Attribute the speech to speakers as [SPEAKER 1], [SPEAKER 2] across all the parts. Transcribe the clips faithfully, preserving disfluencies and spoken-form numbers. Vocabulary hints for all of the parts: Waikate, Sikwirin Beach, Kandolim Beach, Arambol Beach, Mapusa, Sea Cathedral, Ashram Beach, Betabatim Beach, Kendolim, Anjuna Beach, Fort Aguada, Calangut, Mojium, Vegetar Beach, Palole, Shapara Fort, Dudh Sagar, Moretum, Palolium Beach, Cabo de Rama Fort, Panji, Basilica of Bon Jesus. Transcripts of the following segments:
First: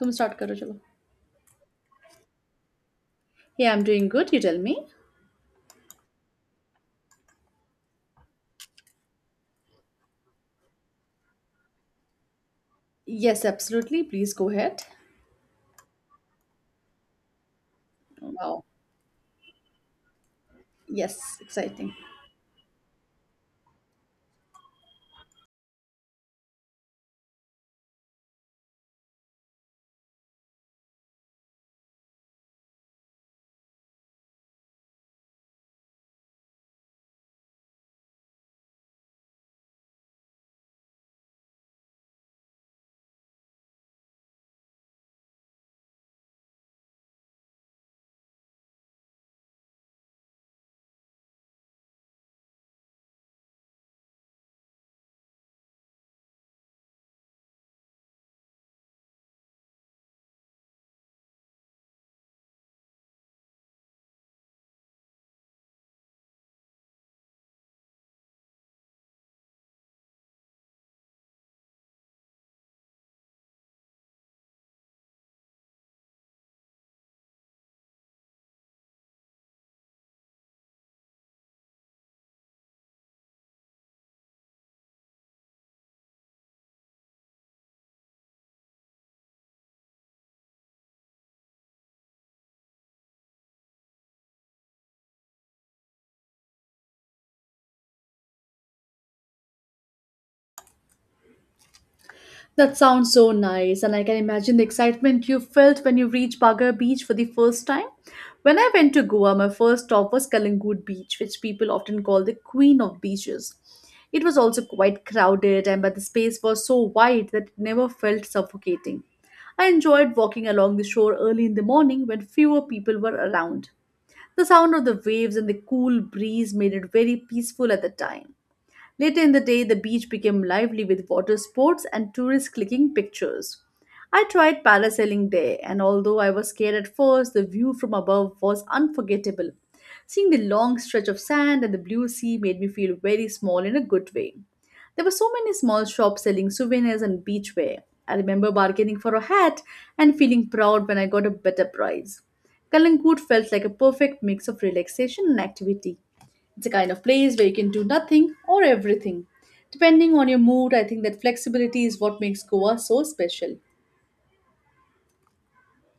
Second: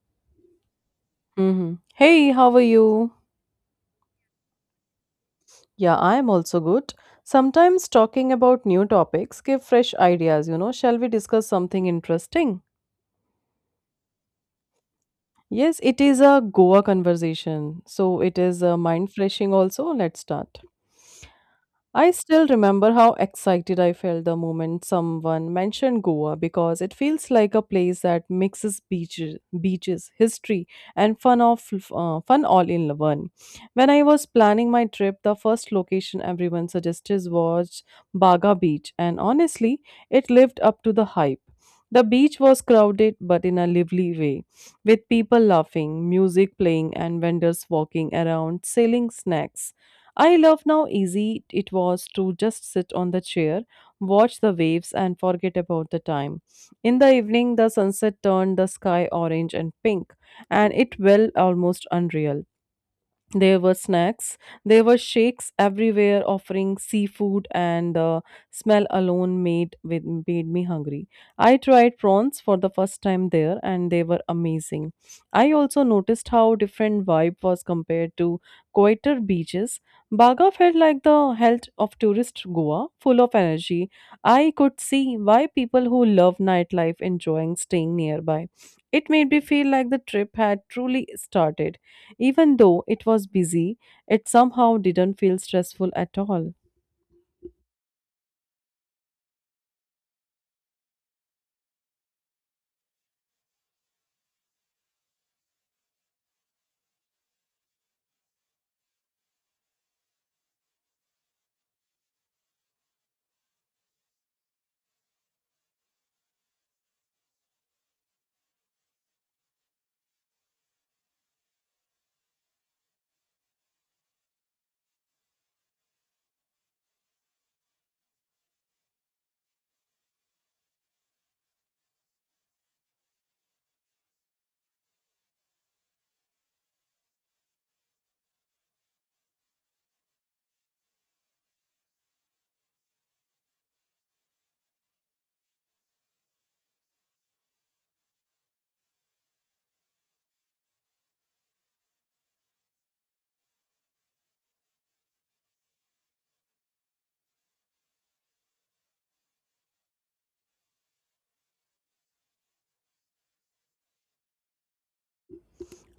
[SPEAKER 1] तुम स्टार्ट करो चलो
[SPEAKER 2] hmm Hey, how are you?
[SPEAKER 1] Hey, I'm doing good. You tell me.
[SPEAKER 2] Yeah, I'm also good. Sometimes talking about new topics give fresh ideas, you know. Shall we discuss something interesting?
[SPEAKER 1] Yes, absolutely. Please go ahead.
[SPEAKER 2] Yes, it is a Goa conversation. So it is
[SPEAKER 1] Wow.
[SPEAKER 2] uh, mind freshing also. Let's start.
[SPEAKER 1] Yes, exciting.
[SPEAKER 2] I still remember how excited I felt the moment someone mentioned Goa because it feels like a place that mixes beaches, beaches, history, and fun of uh, fun all in one. When I was planning my trip, the first location everyone suggested was Baga Beach, and honestly, it lived up to the hype. The beach was crowded but in a lively way, with people laughing, music playing, and vendors walking around selling snacks. I love how easy it was to just sit on the chair, watch the waves, and forget about the time. In the evening, the sunset turned the sky orange and pink, and it felt almost unreal. There were snacks. There were shakes everywhere offering seafood, and the smell alone made with, made me hungry. I tried prawns for the first time there, and they were amazing. I also noticed how different vibe was compared to quieter beaches. Baga felt like the health of tourist Goa, full of energy. I could see why people who love nightlife enjoying staying nearby. It made me feel like the trip had truly started. Even though it was busy, it somehow didn't feel stressful at all.
[SPEAKER 1] That sounds so nice, and I can imagine the excitement you felt when you reached Baga Beach for the first time. When I went to Goa, my first stop was Kalangut Beach, which people often call the Queen of Beaches. It was also quite crowded, and but the space was so wide that it never felt suffocating. I enjoyed walking along the shore early in the morning when fewer people were around. The sound of the waves and the cool breeze made it very peaceful at the time. Later in the day, the beach became lively with water sports and tourists clicking pictures. I tried parasailing there, and although I was scared at first, the view from above was unforgettable. Seeing the long stretch of sand and the blue sea made me feel very small in a good way. There were so many small shops selling souvenirs and beachwear. I remember bargaining for a hat and feeling proud when I got a better price. Kalangut felt like a perfect mix of relaxation and activity. It's a kind of place where you can do nothing or everything. Depending on your mood, I think that flexibility is what makes Goa so special.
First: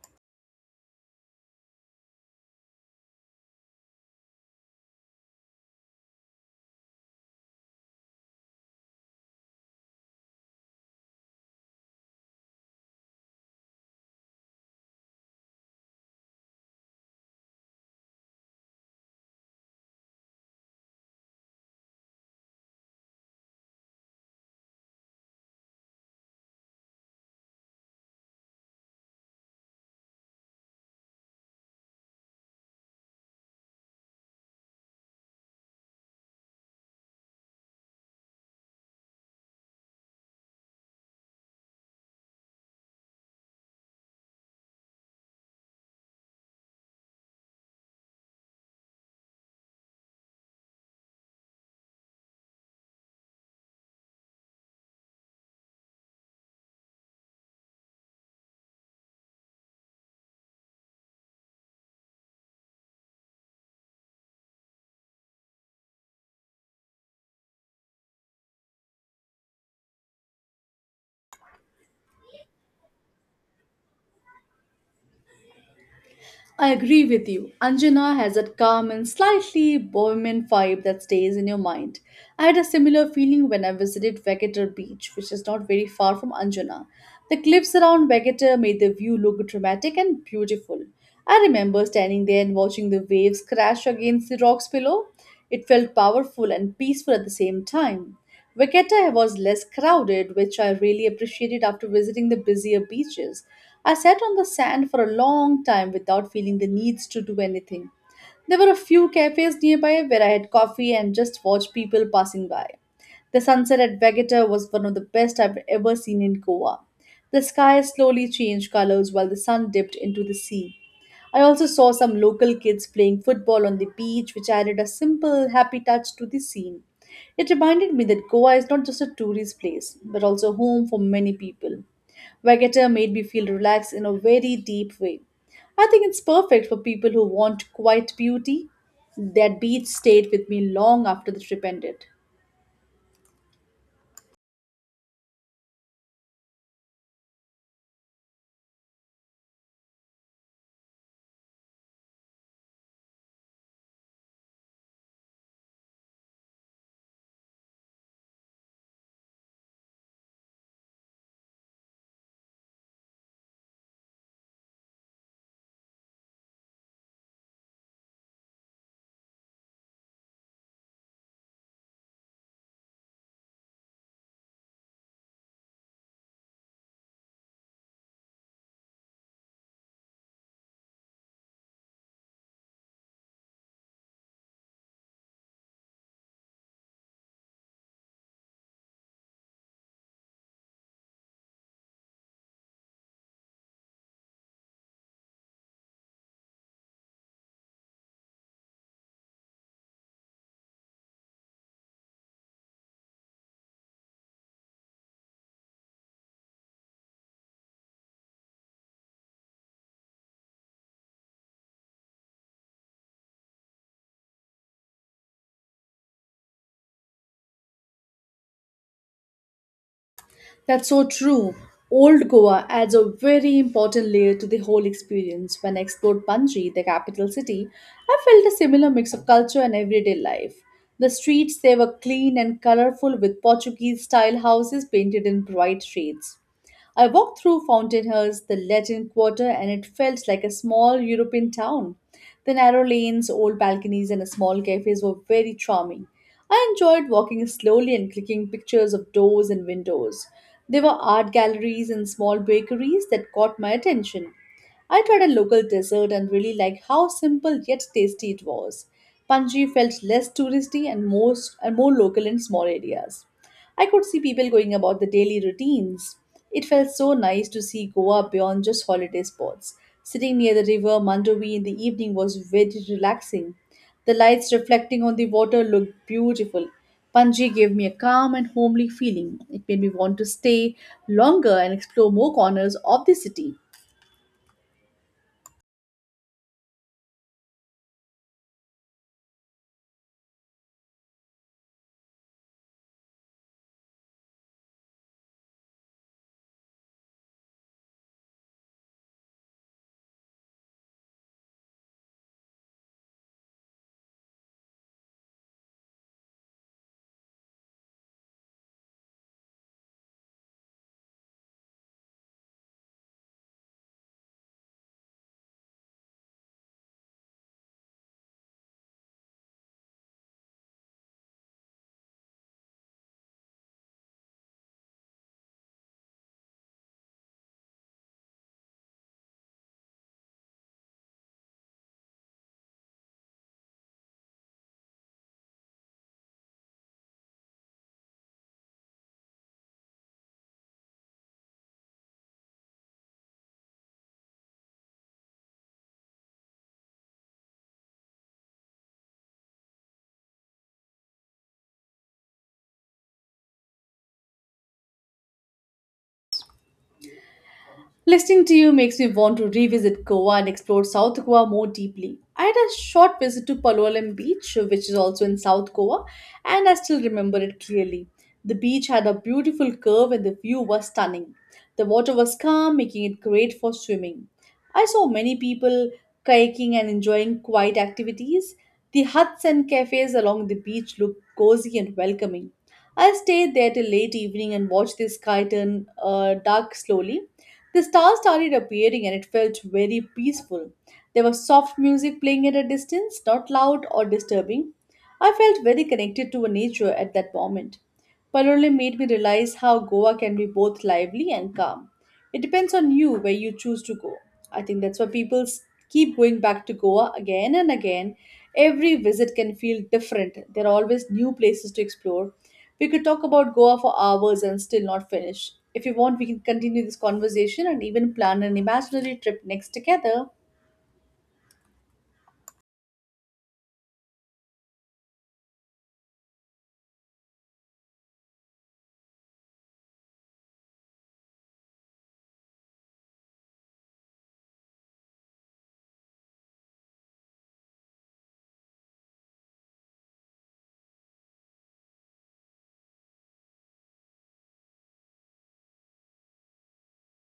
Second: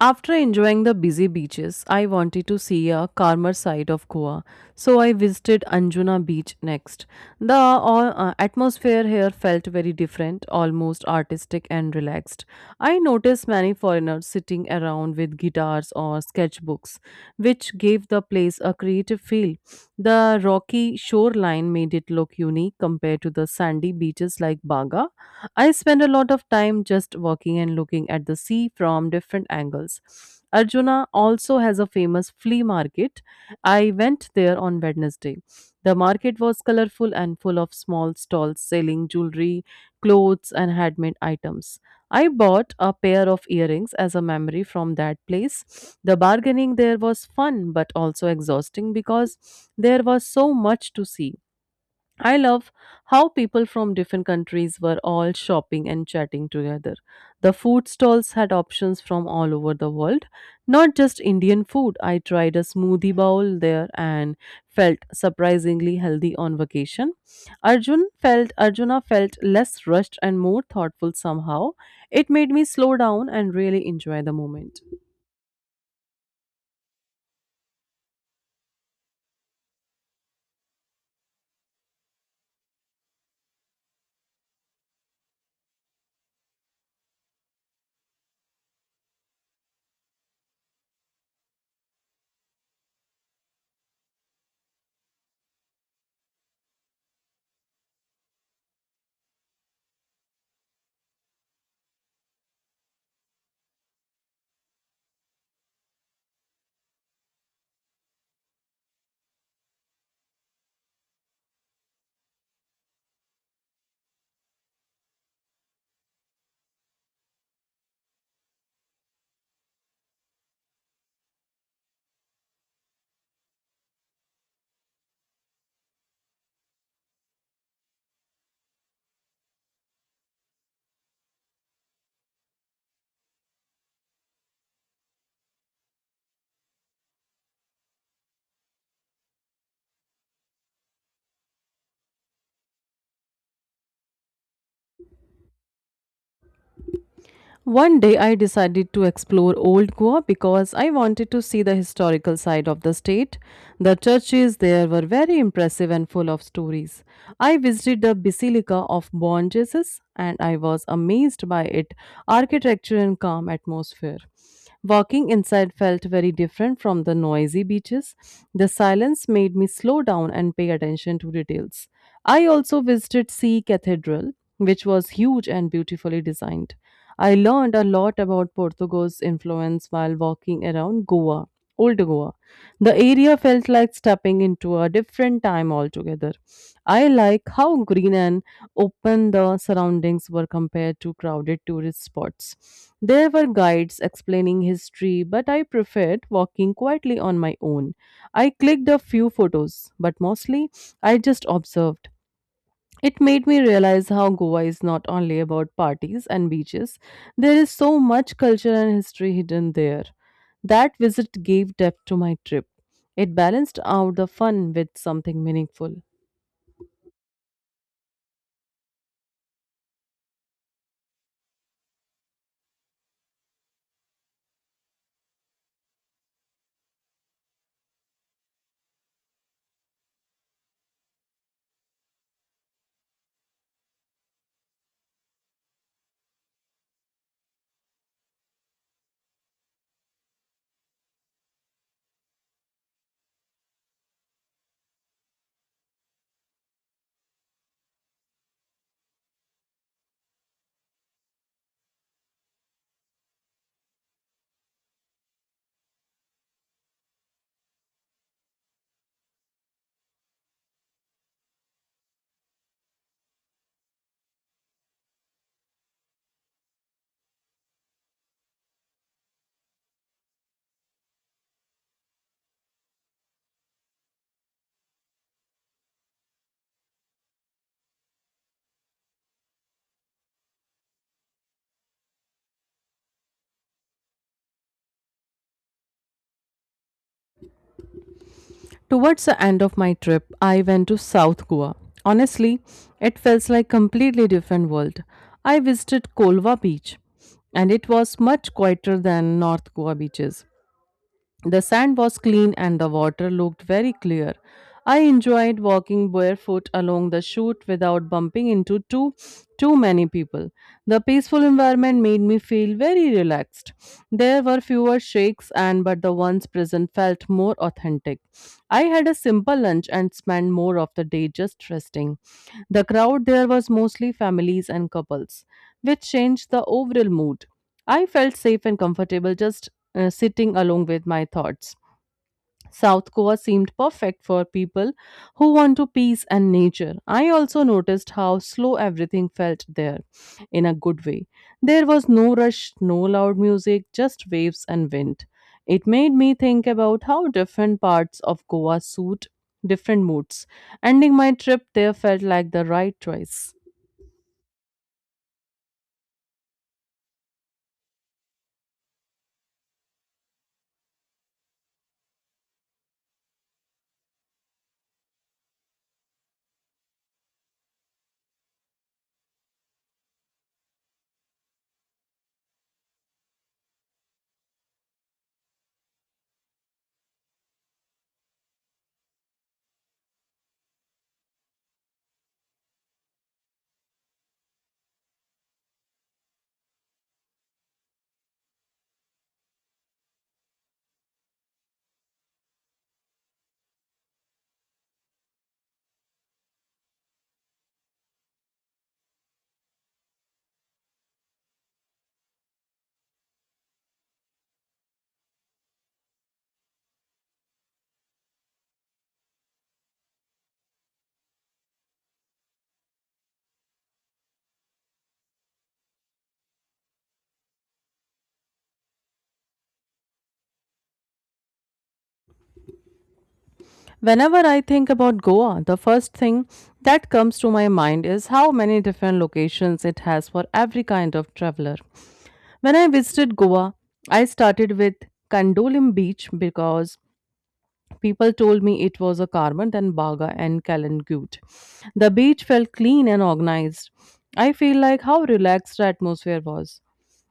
[SPEAKER 2] After enjoying the busy beaches, I wanted to see a calmer side of Goa, so I visited Anjuna Beach next. The uh, uh, atmosphere here felt very different, almost artistic and relaxed. I noticed many foreigners sitting around with guitars or sketchbooks, which gave the place a creative feel. The rocky shoreline made it look unique compared to the sandy beaches like Baga. I spend a lot of time just walking and looking at the sea from different angles. Arjuna also has a famous flea market. I went there on Wednesday. The market was colorful and full of small stalls selling jewelry, clothes, and handmade items. I bought a pair of earrings as a memory from that place. The bargaining there was fun but also exhausting because there was so much to see. I love how people from different countries were all shopping and chatting together. The food stalls had options from all over the world, not just Indian food. I tried a smoothie bowl there and felt surprisingly healthy on vacation. Arjun felt Arjuna felt less rushed and more thoughtful somehow. It made me slow down and really enjoy the moment.
[SPEAKER 1] I agree with you. Anjana has that calm and slightly Bohemian vibe that stays in your mind. I had a similar feeling when I visited Vegetar Beach, which is not very far from Anjana. The cliffs around Vegetar made the view look dramatic and beautiful. I remember standing there and watching the waves crash against the rocks below. It felt powerful and peaceful at the same time. Waikate was less crowded, which I really appreciated after visiting the busier beaches. I sat on the sand for a long time without feeling the needs to do anything. There were a few cafes nearby where I had coffee and just watched people passing by. The sunset at Vegeta was one of the best I've ever seen in Goa. The sky slowly changed colors while the sun dipped into the sea. I also saw some local kids playing football on the beach, which added a simple, happy touch to the scene. It reminded me that Goa is not just a tourist place, but also home for many people. Vagator made me feel relaxed in a very deep way. I think it's perfect for people who want quiet beauty. That beach stayed with me long after the trip ended.
[SPEAKER 2] One day I decided to explore Old Goa because I wanted to see the historical side of the state. The churches there were very impressive and full of stories. I visited the Basilica of Bon Jesus and I was amazed by its architecture and calm atmosphere. Walking inside felt very different from the noisy beaches. The silence made me slow down and pay attention to details. I also visited Sea Cathedral, which was huge and beautifully designed. I learned a lot about Portugal's influence while walking around Goa, Old Goa. The area felt like stepping into a different time altogether. I like how green and open the surroundings were compared to crowded tourist spots. There were guides explaining history, but I preferred walking quietly on my own. I clicked a few photos, but mostly I just observed. It made me realize how Goa is not only about parties and beaches, there is so much culture and history hidden there. That visit gave depth to my trip. It balanced out the fun with something meaningful.
[SPEAKER 1] That's so true. Old Goa adds a very important layer to the whole experience. When I explored Panji, the capital city, I felt a similar mix of culture and everyday life. The streets there were clean and colorful with Portuguese style houses painted in bright shades. I walked through Fountainhurst, the Latin Quarter, and it felt like a small European town. The narrow lanes, old balconies, and small cafes were very charming. I enjoyed walking slowly and clicking pictures of doors and windows. There were art galleries and small bakeries that caught my attention. I tried a local dessert and really liked how simple yet tasty it was. Panji felt less touristy and more, and more local in small areas. I could see people going about the daily routines. It felt so nice to see Goa beyond just holiday spots. Sitting near the river Mandovi in the evening was very relaxing. The lights reflecting on the water looked beautiful. Panji gave me a calm and homely feeling. It made me want to stay longer and explore more corners of the city.
[SPEAKER 2] Towards the end of my trip, I went to South Goa. Honestly, it felt like completely different world. I visited Kolva beach and it was much quieter than North Goa beaches. The sand was clean and the water looked very clear. I enjoyed walking barefoot along the chute without bumping into too too many people. The peaceful environment made me feel very relaxed. There were fewer shakes and but the ones present felt more authentic. I had a simple lunch and spent more of the day just resting. The crowd there was mostly families and couples, which changed the overall mood. I felt safe and comfortable just uh, sitting along with my thoughts. South Goa seemed perfect for people who want to peace and nature. I also noticed how slow everything felt there in a good way. There was no rush, no loud music, just waves and wind. It made me think about how different parts of Goa suit different moods. Ending my trip there felt like the right choice.
[SPEAKER 1] Listening to you makes me want to revisit Goa and explore South Goa more deeply. I had a short visit to Palolem Beach, which is also in South Goa, and I still remember it clearly. The beach had a beautiful curve and the view was stunning. The water was calm, making it great for swimming. I saw many people kayaking and enjoying quiet activities. The huts and cafes along the beach looked cozy and welcoming. I stayed there till late evening and watched the sky turn uh, dark slowly. The stars started appearing and it felt very peaceful. There was soft music playing at a distance, not loud or disturbing. I felt very connected to nature at that moment. Palole made me realize how Goa can be both lively and calm. It depends on you where you choose to go. I think that's why people s- keep going back to Goa again and again. Every visit can feel different. There are always new places to explore. We could talk about Goa for hours and still not finish. If you want, we can continue this conversation and even plan an imaginary trip next together.
[SPEAKER 2] Whenever I think about Goa, the first thing that comes to my mind is how many different locations it has for every kind of traveler. When I visited Goa, I started with Kandolim Beach because people told me it was a Karma, then Baga and Calangut. The beach felt clean and organized. I feel like how relaxed the atmosphere was.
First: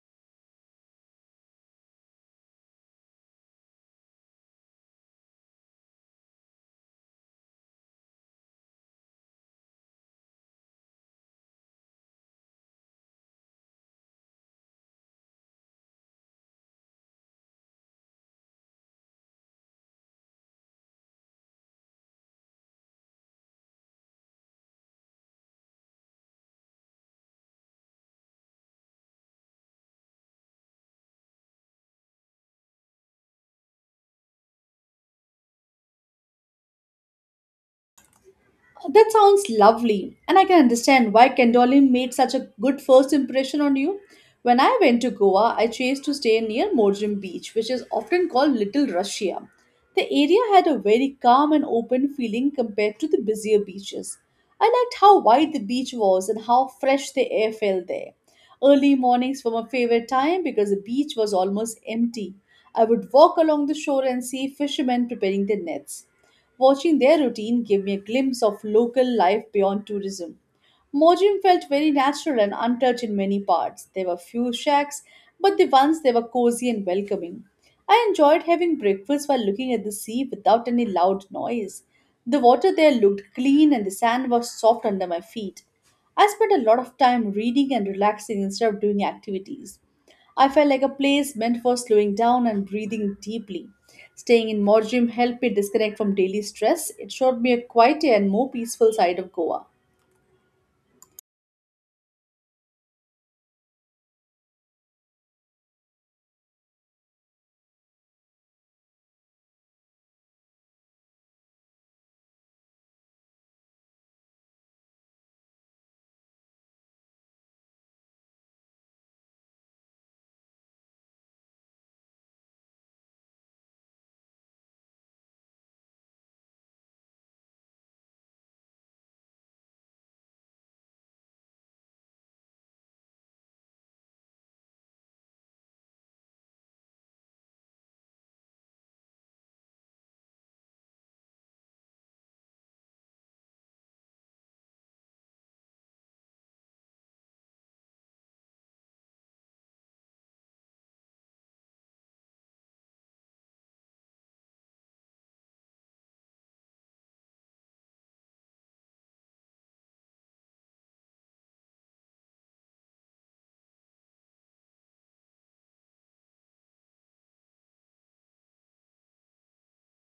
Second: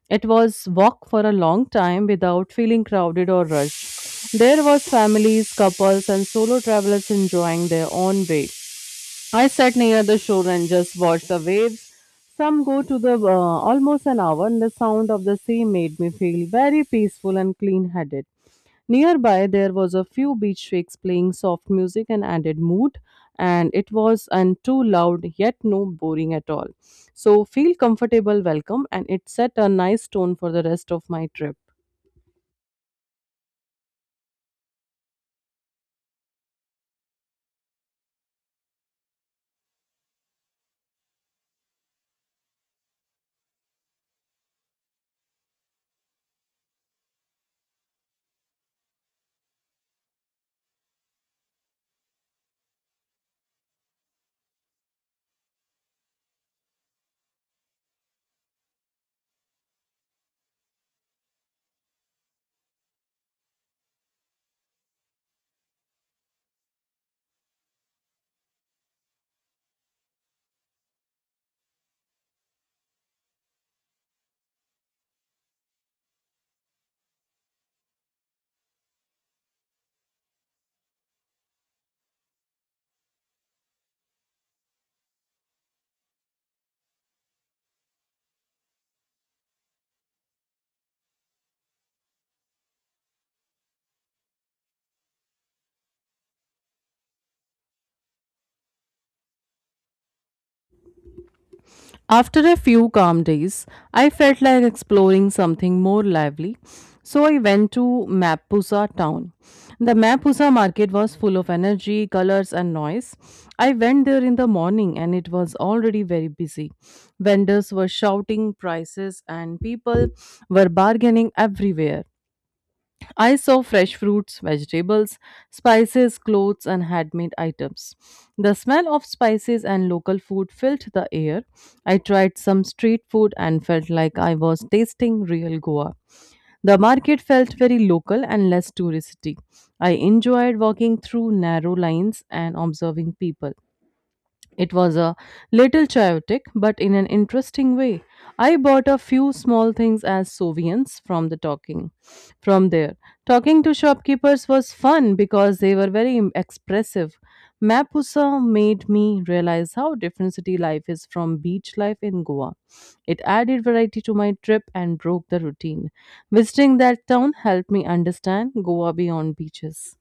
[SPEAKER 2] It was walk for a long time without feeling crowded or rushed. There was families, couples and solo travelers enjoying their own way. I sat near the shore and just watched the waves. Some go to the uh, almost an hour and the sound of the sea made me feel very peaceful and clean-headed. Nearby, there was a few beach shakes playing soft music and added mood, and it was and too loud yet no boring at all. So feel comfortable, welcome, and it set a nice tone for the rest of my trip.
[SPEAKER 1] Oh, that sounds lovely, and I can understand why Kendolim made such a good first impression on you. When I went to Goa, I chose to stay near Morjim Beach, which is often called Little Russia. The area had a very calm and open feeling compared to the busier beaches. I liked how wide the beach was and how fresh the air felt there. Early mornings were my favorite time because the beach was almost empty. I would walk along the shore and see fishermen preparing their nets. Watching their routine gave me a glimpse of local life beyond tourism. Mojium felt very natural and untouched in many parts. There were few shacks, but the ones they were cozy and welcoming. I enjoyed having breakfast while looking at the sea without any loud noise. The water there looked clean and the sand was soft under my feet. I spent a lot of time reading and relaxing instead of doing activities. I felt like a place meant for slowing down and breathing deeply. Staying in Moretum helped me disconnect from daily stress. It showed me a quieter and more peaceful side of Goa.
[SPEAKER 2] After a few calm days, I felt like exploring something more lively, so I went to Mapusa town. The Mapusa market was full of energy, colors, and noise. I went there in the morning and it was already very busy. Vendors were shouting prices and people were bargaining everywhere. I saw fresh fruits, vegetables, spices, clothes, and handmade items. The smell of spices and local food filled the air. I tried some street food and felt like I was tasting real Goa. The market felt very local and less touristy. I enjoyed walking through narrow lanes and observing people. It was a little chaotic, but in an interesting way. I bought a few small things as souvenirs from the talking. From there, talking to shopkeepers was fun because they were very im- expressive. Mapusa made me realize how different city life is from beach life in Goa. It added variety to my trip and broke the routine. Visiting that town helped me understand Goa beyond beaches.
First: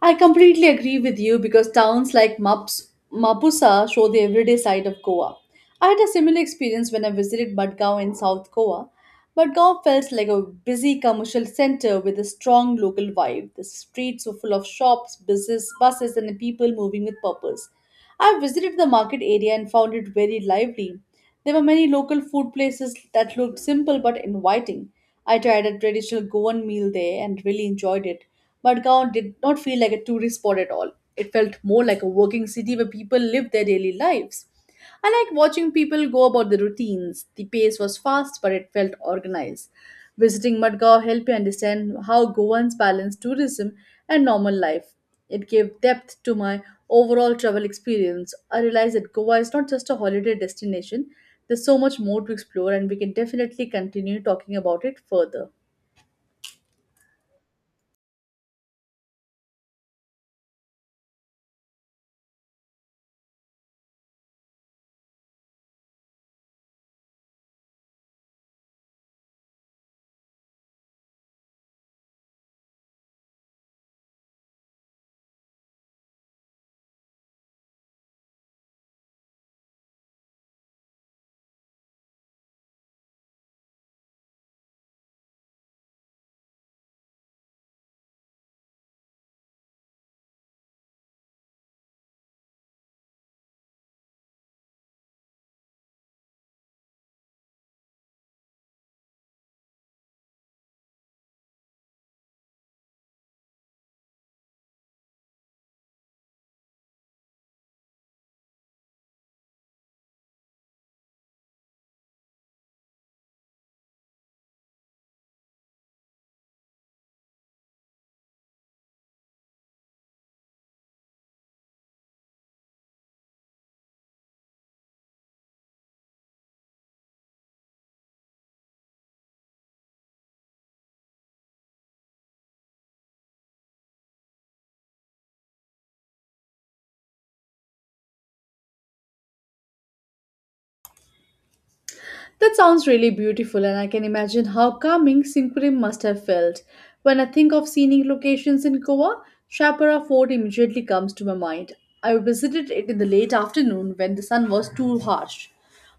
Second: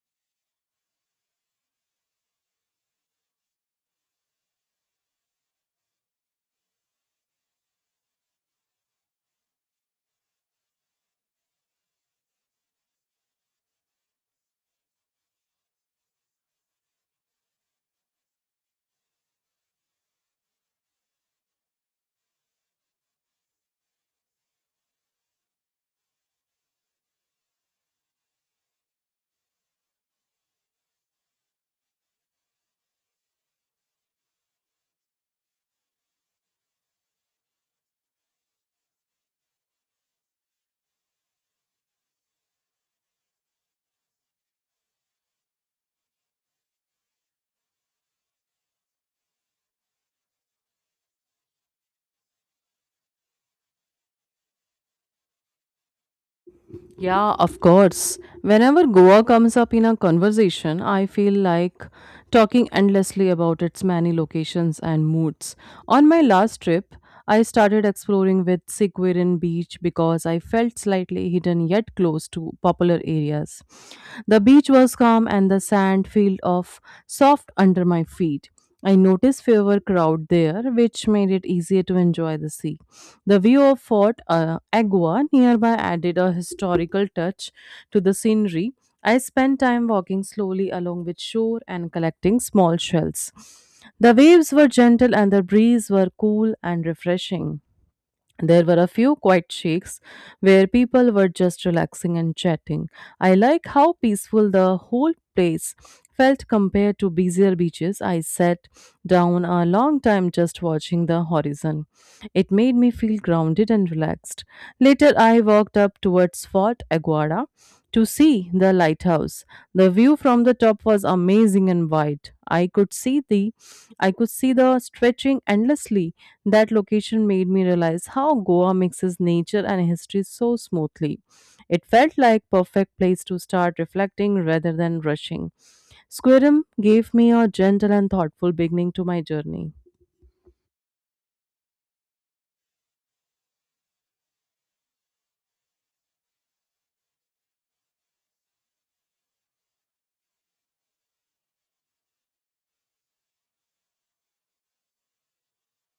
[SPEAKER 1] I completely agree with you because towns like Maps, Mapusa show the everyday side of Goa. I had a similar experience when I visited Madgaon in South Goa. Madgaon felt like a busy commercial center with a strong local vibe. The streets were full of shops, buses, buses, and people moving with purpose. I visited the market area and found it very lively. There were many local food places that looked simple but inviting. I tried a traditional Goan meal there and really enjoyed it, but Gaon did not feel like a tourist spot at all. It felt more like a working city where people live their daily lives. I liked watching people go about their routines. The pace was fast, but it felt organized. Visiting Madgaon helped me understand how Goans balance tourism and normal life. It gave depth to my overall travel experience. I realized that Goa is not just a holiday destination, there's so much more to explore, and we can definitely continue talking about it further.
[SPEAKER 2] Yeah, of course. Whenever Goa comes up in a conversation, I feel like talking endlessly about its many locations and moods. On my last trip, I started exploring with Sikwirin beach because I felt slightly hidden yet close to popular areas. The beach was calm and the sand felt of soft under my feet. I noticed fewer crowd there, which made it easier to enjoy the sea. The view of Fort uh, Agua nearby added a historical touch to the scenery. I spent time walking slowly along with shore and collecting small shells. The waves were gentle and the breeze were cool and refreshing. There were a few quiet shakes where people were just relaxing and chatting. I like how peaceful the whole place felt compared to busier beaches. I sat down a long time just watching the horizon. It made me feel grounded and relaxed. Later, I walked up towards Fort Aguada to see the lighthouse. The view from the top was amazing and wide. I could see the I could see the stretching endlessly that location made me realize how Goa mixes nature and history so smoothly. It felt like perfect place to start reflecting rather than rushing. Squirrel gave me a gentle and thoughtful beginning to my journey.
[SPEAKER 1] That sounds really beautiful, and I can imagine how calming Sinquim must have felt. When I think of scenic locations in Goa, Shapara Fort immediately comes to my mind. I visited it in the late afternoon when the sun was too harsh.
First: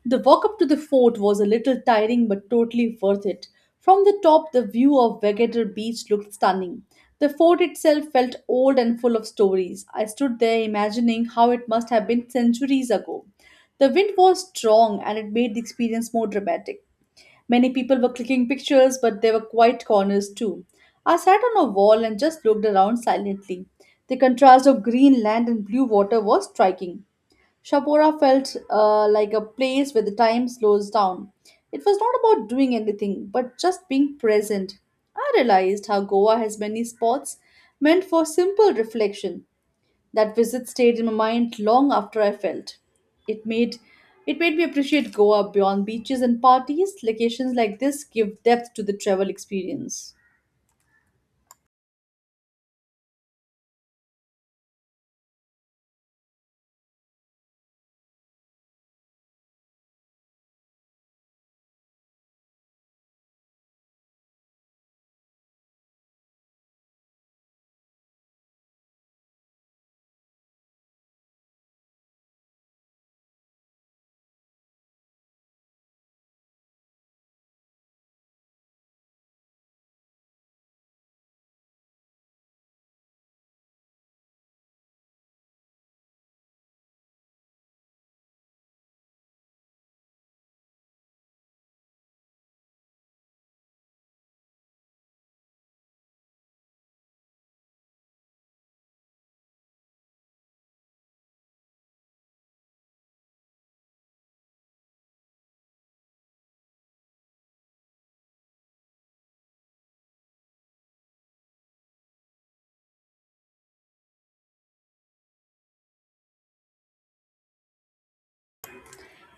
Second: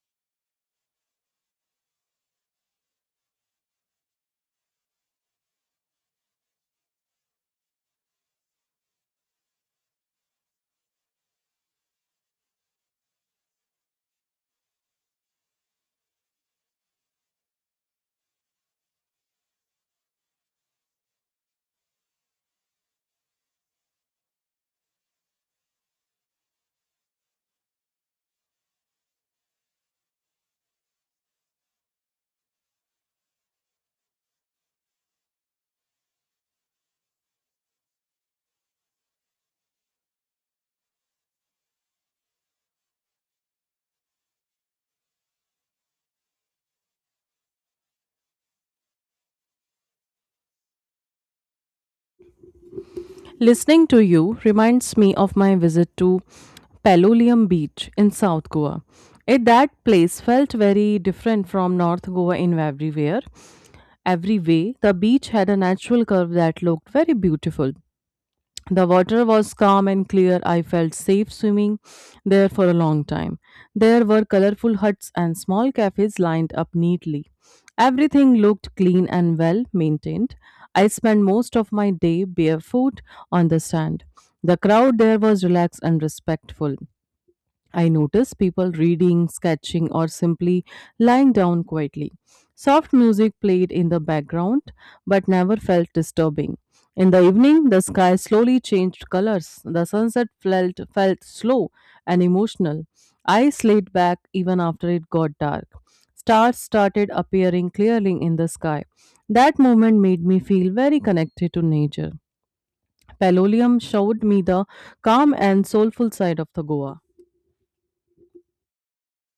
[SPEAKER 1] The walk up to the fort was a little tiring but totally worth it. From the top, the view of Vegator Beach looked stunning. The fort itself felt old and full of stories. I stood there imagining how it must have been centuries ago. The wind was strong and it made the experience more dramatic. Many people were clicking pictures, but there were quiet corners too. I sat on a wall and just looked around silently. The contrast of green land and blue water was striking. Shapora felt uh, like a place where the time slows down. It was not about doing anything, but just being present. I realized how Goa has many spots meant for simple reflection. That visit stayed in my mind long after I felt. It made it made me appreciate Goa beyond beaches and parties. Locations like this give depth to the travel experience.
[SPEAKER 2] Listening to you reminds me of my visit to Palolium Beach in South Goa. It, that place felt very different from North Goa in everywhere. Every way, the beach had a natural curve that looked very beautiful. The water was calm and clear. I felt safe swimming there for a long time. There were colorful huts and small cafes lined up neatly. Everything looked clean and well maintained. I spent most of my day barefoot on the sand. The crowd there was relaxed and respectful. I notice people reading, sketching, or simply lying down quietly. Soft music played in the background but never felt disturbing. In the evening, the sky slowly changed colors. The sunset felt, felt slow and emotional. I slayed back even after it got dark. Stars started appearing clearly in the sky. That moment made me feel very connected to nature. Palolium showed me the calm and soulful side of the Goa.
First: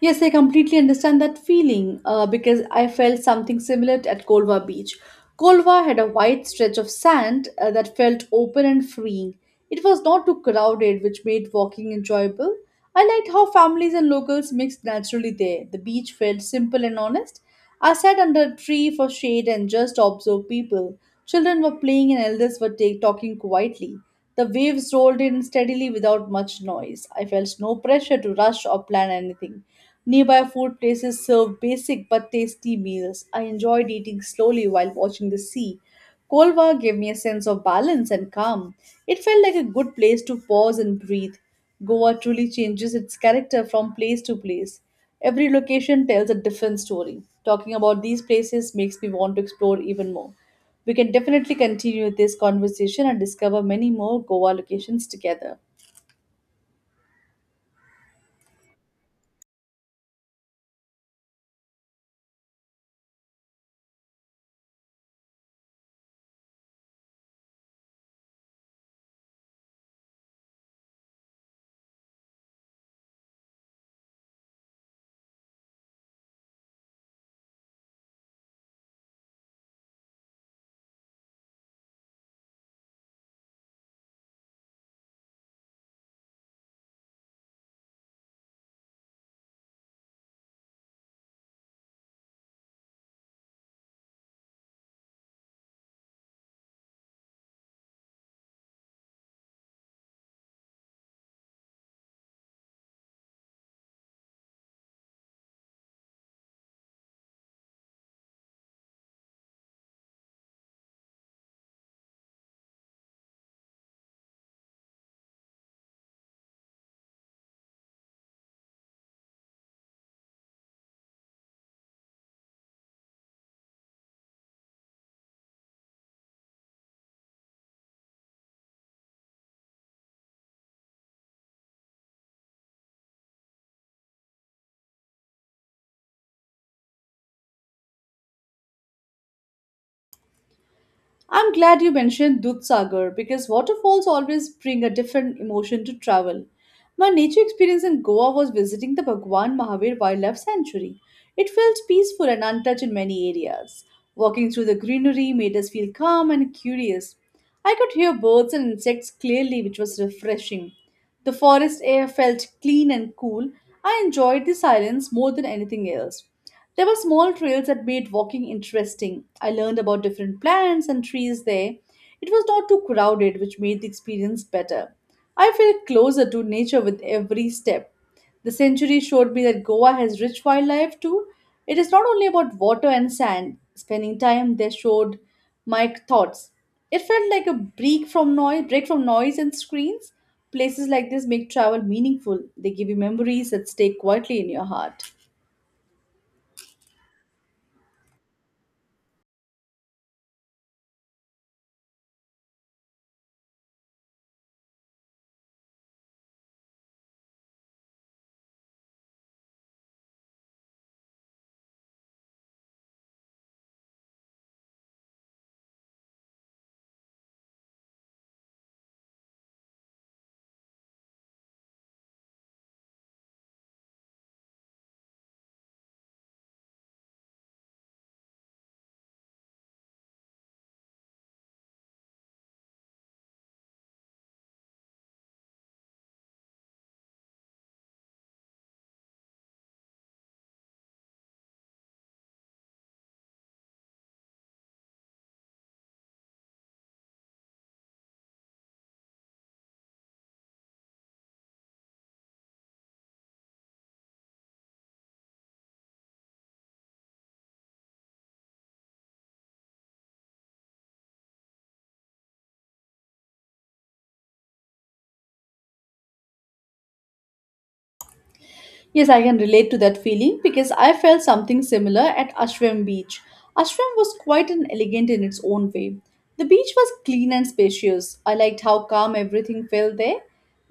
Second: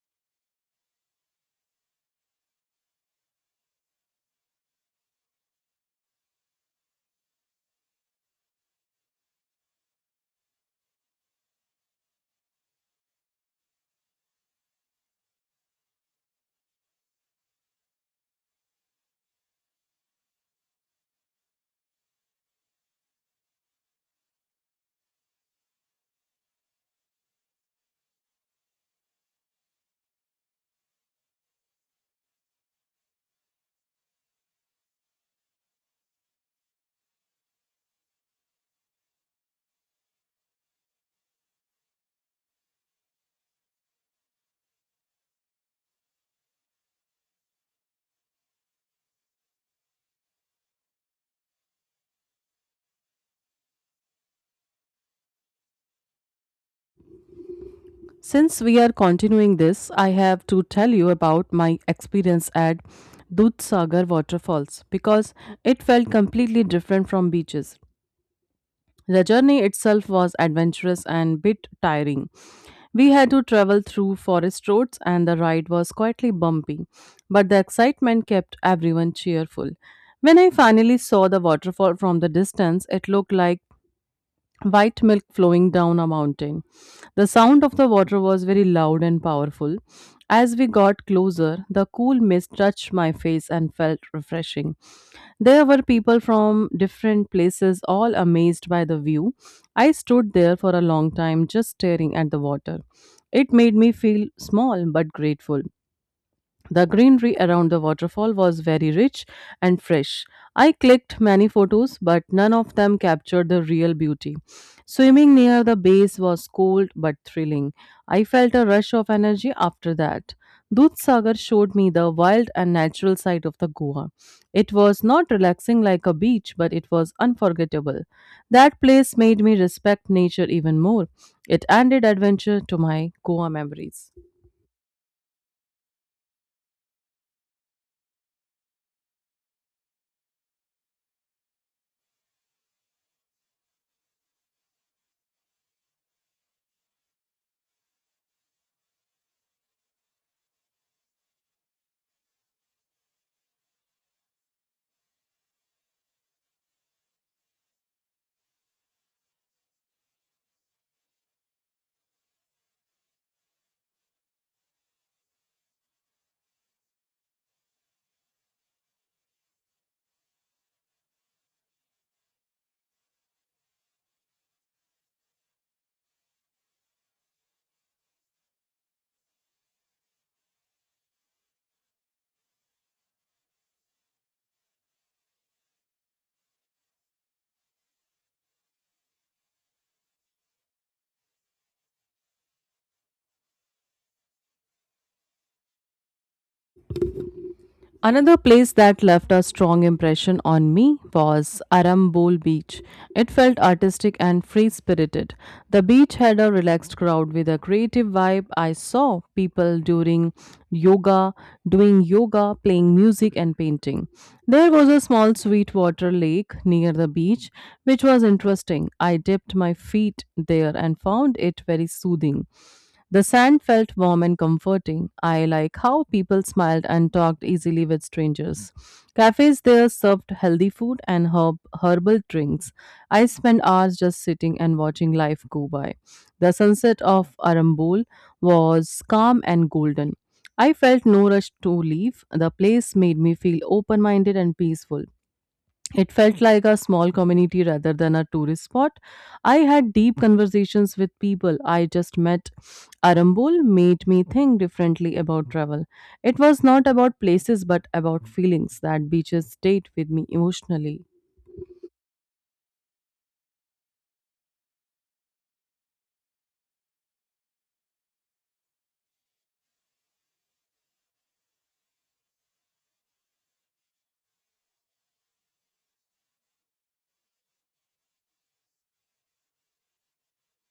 [SPEAKER 1] Yes, I completely understand that feeling uh, because I felt something similar at Kolva Beach. Kolva had a wide stretch of sand uh, that felt open and freeing. It was not too crowded, which made walking enjoyable. I liked how families and locals mixed naturally there. The beach felt simple and honest. I sat under a tree for shade and just observed people. Children were playing and elders were ta- talking quietly. The waves rolled in steadily without much noise. I felt no pressure to rush or plan anything. Nearby food places served basic but tasty meals. I enjoyed eating slowly while watching the sea. Kolva gave me a sense of balance and calm. It felt like a good place to pause and breathe. Goa truly changes its character from place to place. Every location tells a different story. Talking about these places makes me want to explore even more. We can definitely continue this conversation and discover many more Goa locations together.
[SPEAKER 2] Since we are continuing this, I have to tell you about my experience at Dudh Sagar waterfalls because it felt completely different from beaches. The journey itself was adventurous and bit tiring. We had to travel through forest roads, and the ride was quietly bumpy, but the excitement kept everyone cheerful. When I finally saw the waterfall from the distance, it looked like white milk flowing down a mountain. The sound of the water was very loud and powerful. As we got closer, the cool mist touched my face and felt refreshing. There were people from different places, all amazed by the view. I stood there for a long time just staring at the water. It made me feel small but grateful. The greenery around the waterfall was very rich and fresh. I clicked many photos, but none of them captured the real beauty. Swimming near the base was cold but thrilling. I felt a rush of energy after that. Dudh Sagar showed me the wild and natural side of the Goa. It was not relaxing like a beach, but it was unforgettable. That place made me respect nature even more. It added adventure to my Goa memories.
[SPEAKER 1] I'm glad you mentioned Dudh Sagar because waterfalls always bring a different emotion to travel. My nature experience in Goa was visiting the Bhagwan Mahavir Wildlife Sanctuary. It felt peaceful and untouched in many areas. Walking through the greenery made us feel calm and curious. I could hear birds and insects clearly, which was refreshing. The forest air felt clean and cool. I enjoyed the silence more than anything else. There were small trails that made walking interesting. I learned about different plants and trees there. It was not too crowded, which made the experience better. I felt closer to nature with every step. The century showed me that Goa has rich wildlife too. It is not only about water and sand. Spending time there showed my thoughts. It felt like a break from noise, break from noise and screens. Places like this make travel meaningful. They give you memories that stay quietly in your heart.
[SPEAKER 2] Another place that left a strong impression on me was Arambol Beach. It felt artistic and free spirited. The beach had a relaxed crowd with a creative vibe. I saw people during yoga, doing yoga, playing music, and painting. There was a small sweetwater lake near the beach, which was interesting. I dipped my feet there and found it very soothing. The sand felt warm and comforting. I like how people smiled and talked easily with strangers. Cafes there served healthy food and herb, herbal drinks. I spent hours just sitting and watching life go by. The sunset of Arambol was calm and golden. I felt no rush to leave. The place made me feel open minded and peaceful. It felt like a small community rather than a tourist spot. I had deep conversations with people I just met. Arambol made me think differently about travel. It was not about places but about feelings that beaches stayed with me emotionally.
[SPEAKER 1] Yes, I can relate to that feeling because I felt something similar at Ashram Beach. Ashram was quite an elegant in its own way. The beach was clean and spacious. I liked how calm everything felt there.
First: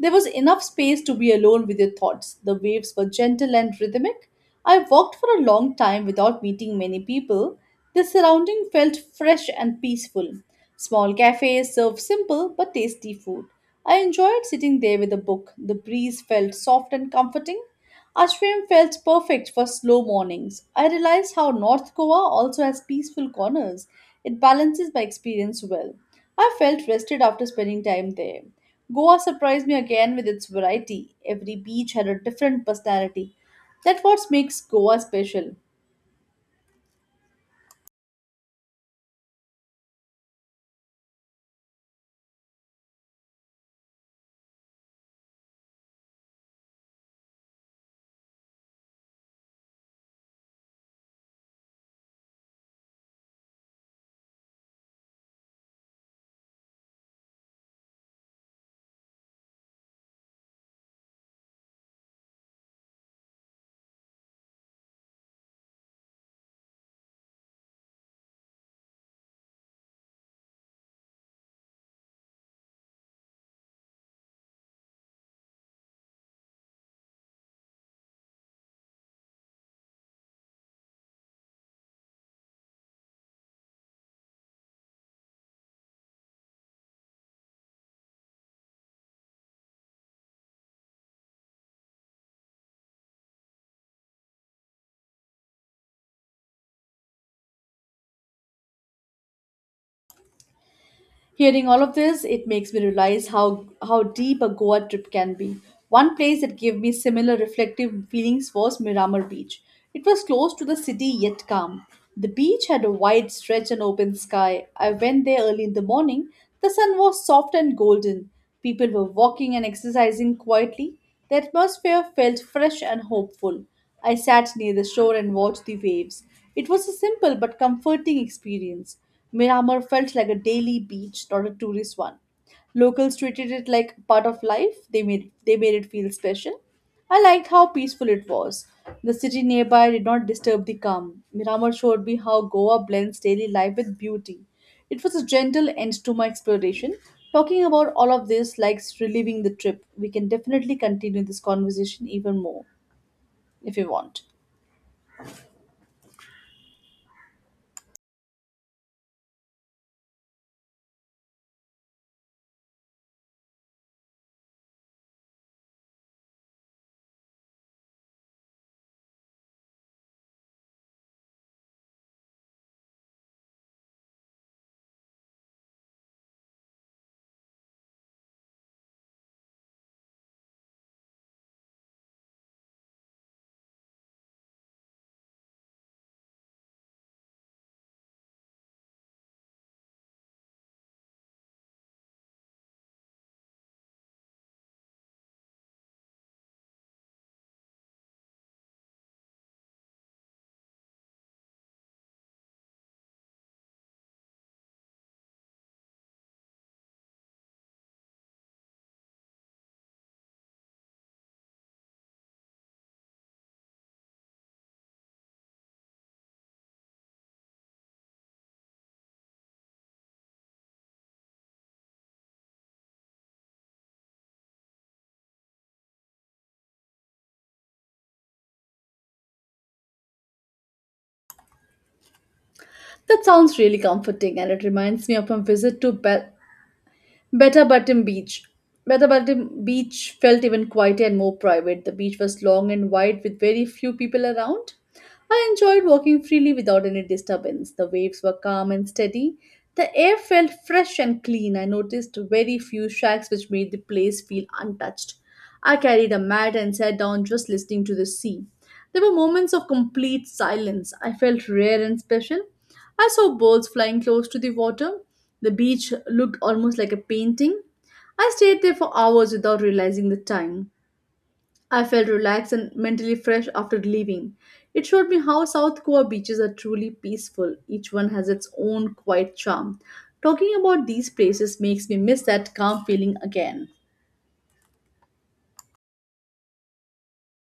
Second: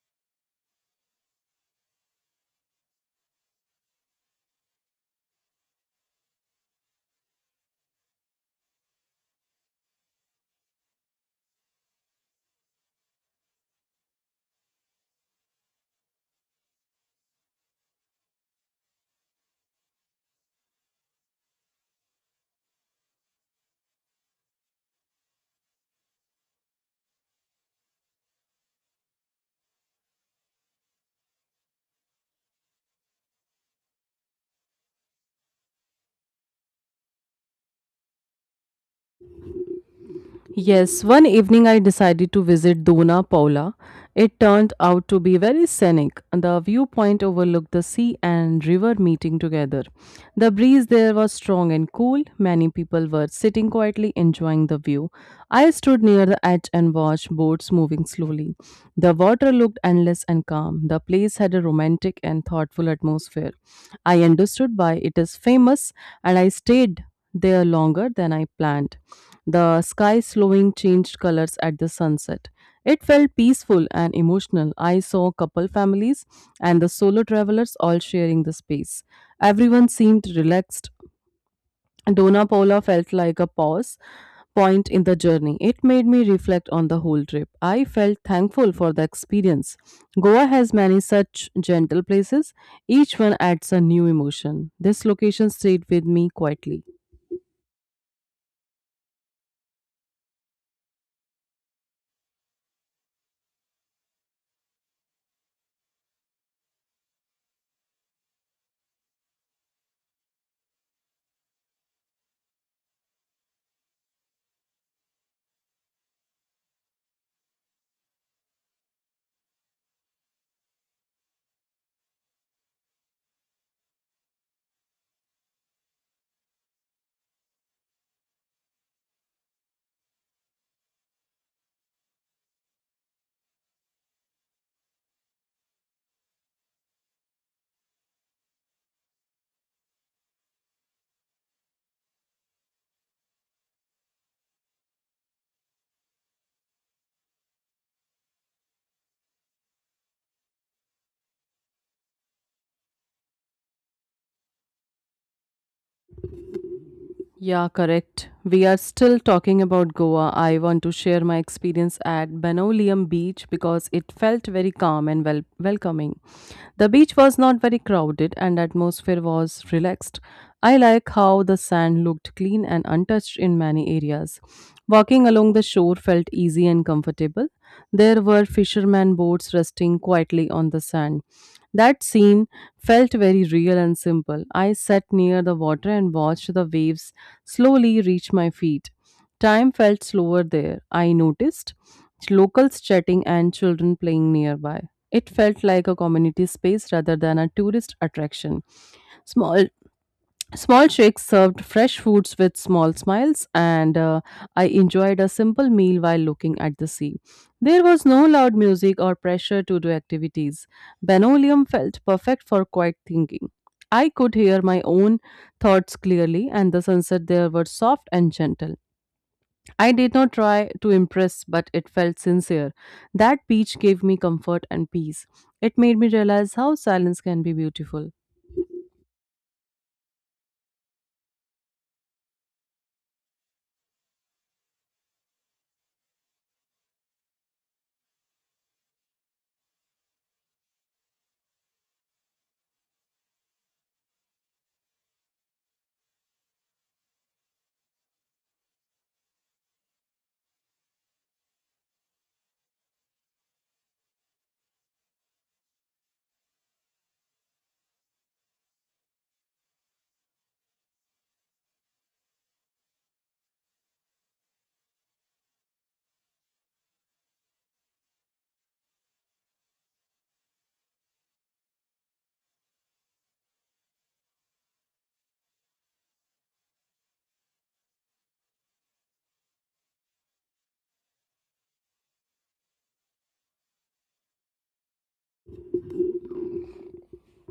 [SPEAKER 1] There was enough space to be alone with your thoughts. The waves were gentle and rhythmic. I walked for a long time without meeting many people. The surrounding felt fresh and peaceful. Small cafes served simple but tasty food. I enjoyed sitting there with a book. The breeze felt soft and comforting. Ashram felt perfect for slow mornings. I realized how North Goa also has peaceful corners. It balances my experience well. I felt rested after spending time there. Goa surprised me again with its variety. Every beach had a different personality. That's what makes Goa special.
[SPEAKER 2] Yes, one evening I decided to visit Dona Paula. It turned out to be very scenic. The viewpoint overlooked the sea and river meeting together. The breeze there was strong and cool. Many people were sitting quietly enjoying the view. I stood near the edge and watched boats moving slowly. The water looked endless and calm. The place had a romantic and thoughtful atmosphere. I understood why it is famous, and I stayed there longer than I planned. The sky slowing changed colors at the sunset. It felt peaceful and emotional. I saw couple families and the solo travelers all sharing the space. Everyone seemed relaxed. Dona Paula felt like a pause point in the journey. It made me reflect on the whole trip. I felt thankful for the experience. Goa has many such gentle places. Each one adds a new emotion. This location stayed with me quietly.
[SPEAKER 1] Hearing all of this, it makes me realize how, how deep a Goa trip can be. One place that gave me similar reflective feelings was Miramar Beach. It was close to the city yet calm. The beach had a wide stretch and open sky. I went there early in the morning. The sun was soft and golden. People were walking and exercising quietly. The atmosphere felt fresh and hopeful. I sat near the shore and watched the waves. It was a simple but comforting experience. Miramar felt like a daily beach, not a tourist one. Locals treated it like part of life. They made they made it feel special. I liked how peaceful it was. The city nearby did not disturb the calm. Miramar showed me how Goa blends daily life with beauty. It was a gentle end to my exploration. Talking about all of this likes reliving the trip. We can definitely continue this conversation even more if you want.
[SPEAKER 2] Yeah, correct. We are still talking about Goa. I want to share my experience at Benolium Beach because it felt very calm and wel- welcoming. The beach was not very crowded, and the atmosphere was relaxed. I like how the sand looked clean and untouched in many areas. Walking along the shore felt easy and comfortable. There were fishermen boats resting quietly on the sand. That scene felt very real and simple. I sat near the water and watched the waves slowly reach my feet. Time felt slower there. I noticed locals chatting and children playing nearby. It felt like a community space rather than a tourist attraction. Small small shakes served fresh foods with small smiles, and uh, I enjoyed a simple meal while looking at the sea. There was no loud music or pressure to do activities. Benolium felt perfect for quiet thinking. I could hear my own thoughts clearly, and the sunset there was soft and gentle. I did not try to impress, but it felt sincere. That beach gave me comfort and peace. It made me realize how silence can be beautiful.
[SPEAKER 1] That sounds really comforting and it reminds me of my visit to Bel- Betabatim Beach. Betabatim Beach felt even quieter and more private. The beach was long and wide with very few people around. I enjoyed walking freely without any disturbance. The waves were calm and steady. The air felt fresh and clean. I noticed very few shacks which made the place feel untouched. I carried a mat and sat down just listening to the sea. There were moments of complete silence. I felt rare and special. I saw birds flying close to the water. The beach looked almost like a painting. I stayed there for hours without realizing the time. I felt relaxed and mentally fresh after leaving. It showed me how South Goa beaches are truly peaceful. Each one has its own quiet charm. Talking about these places makes me miss that calm feeling again.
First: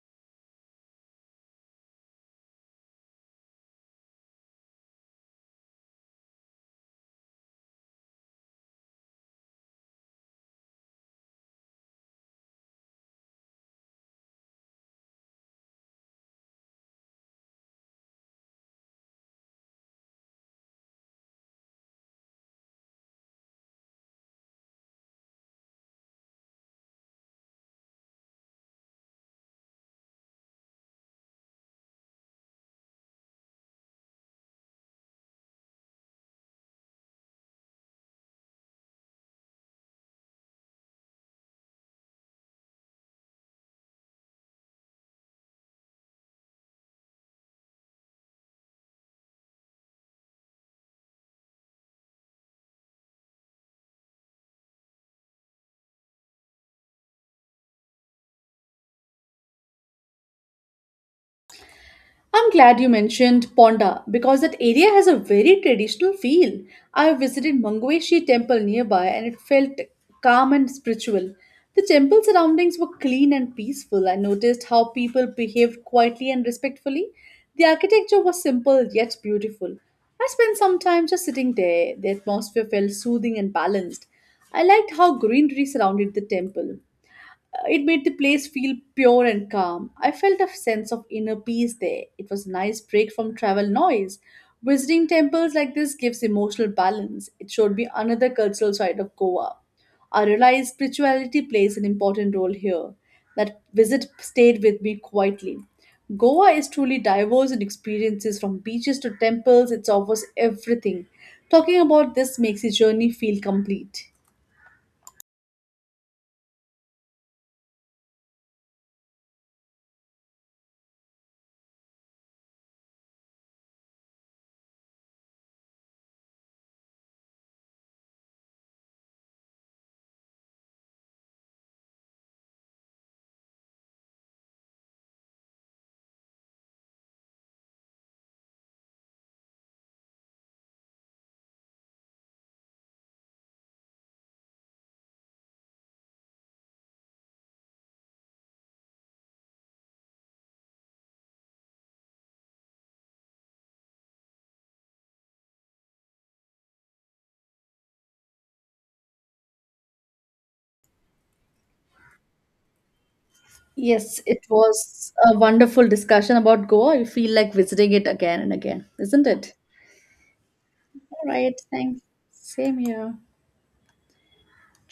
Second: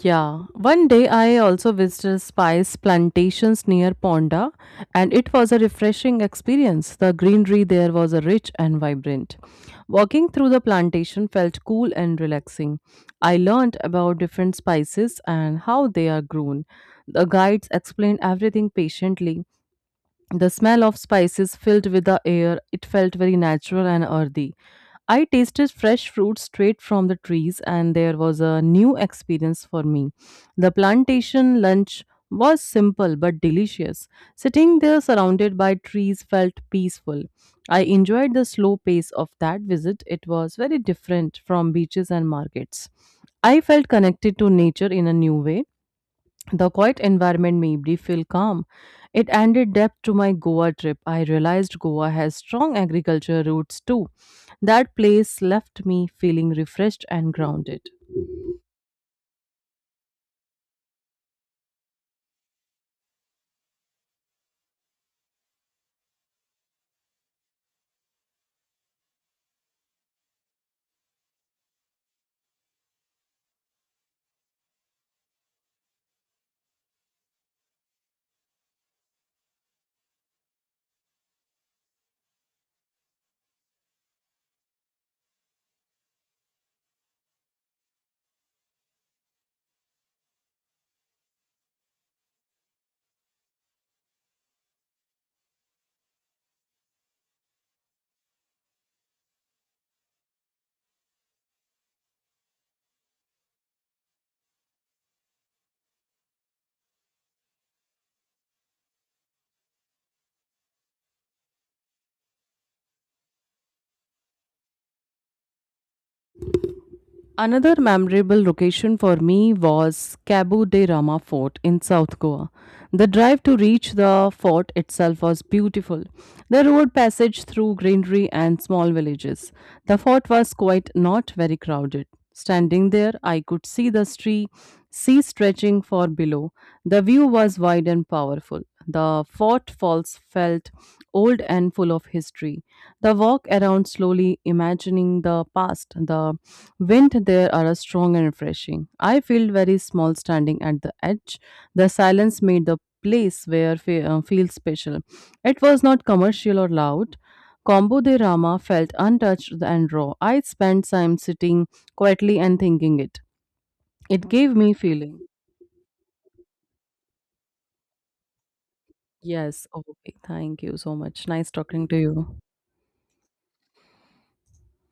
[SPEAKER 2] Yeah, one day I also visited spice plantations near Ponda, and it was a refreshing experience. The greenery there was uh, rich and vibrant. Walking through the plantation felt cool and relaxing. I learned about different spices and how they are grown. The guides explained everything patiently, the smell of spices filled with the air. It felt very natural and earthy. I tasted fresh fruit straight from the trees, and there was a new experience for me. The plantation lunch was simple but delicious. Sitting there surrounded by trees felt peaceful. I enjoyed the slow pace of that visit. It was very different from beaches and markets. I felt connected to nature in a new way. The quiet environment made me feel calm. It added depth to my Goa trip. I realized Goa has strong agriculture roots too. That place left me feeling refreshed and grounded.
[SPEAKER 1] I'm glad you mentioned Ponda because that area has a very traditional feel. I visited Mangeshi temple nearby and it felt calm and spiritual. The temple surroundings were clean and peaceful. I noticed how people behaved quietly and respectfully. The architecture was simple yet beautiful. I spent some time just sitting there. The atmosphere felt soothing and balanced. I liked how greenery surrounded the temple. It made the place feel pure and calm. I felt a sense of inner peace there. It was a nice break from travel noise. Visiting temples like this gives emotional balance. It showed me another cultural side of Goa. I realized spirituality plays an important role here. That visit stayed with me quietly. Goa is truly diverse in experiences from beaches to temples, it offers everything. Talking about this makes the journey feel complete.
[SPEAKER 2] Another memorable location for me was Cabo de Rama Fort in South Goa. The drive to reach the fort itself was beautiful. The road passage through greenery and small villages. The fort was quite not very crowded. Standing there, I could see the street, sea stretching far below. The view was wide and powerful. The fort falls felt old and full of history. The walk around slowly, imagining the past, the wind there are strong and refreshing. I feel very small standing at the edge. The silence made the place where fe- uh, feel special. It was not commercial or loud. Combo de Rama felt untouched and raw. I spent time sitting quietly and thinking it.
[SPEAKER 1] Yes,
[SPEAKER 2] It
[SPEAKER 1] it
[SPEAKER 2] gave me
[SPEAKER 1] was
[SPEAKER 2] feeling.
[SPEAKER 1] a wonderful discussion about Goa. I feel like visiting it again and again, isn't it?
[SPEAKER 2] Yes. Okay. Thank you so
[SPEAKER 1] All
[SPEAKER 2] much. Nice
[SPEAKER 1] right,
[SPEAKER 2] talking to
[SPEAKER 1] thanks.
[SPEAKER 2] you.
[SPEAKER 1] Same here.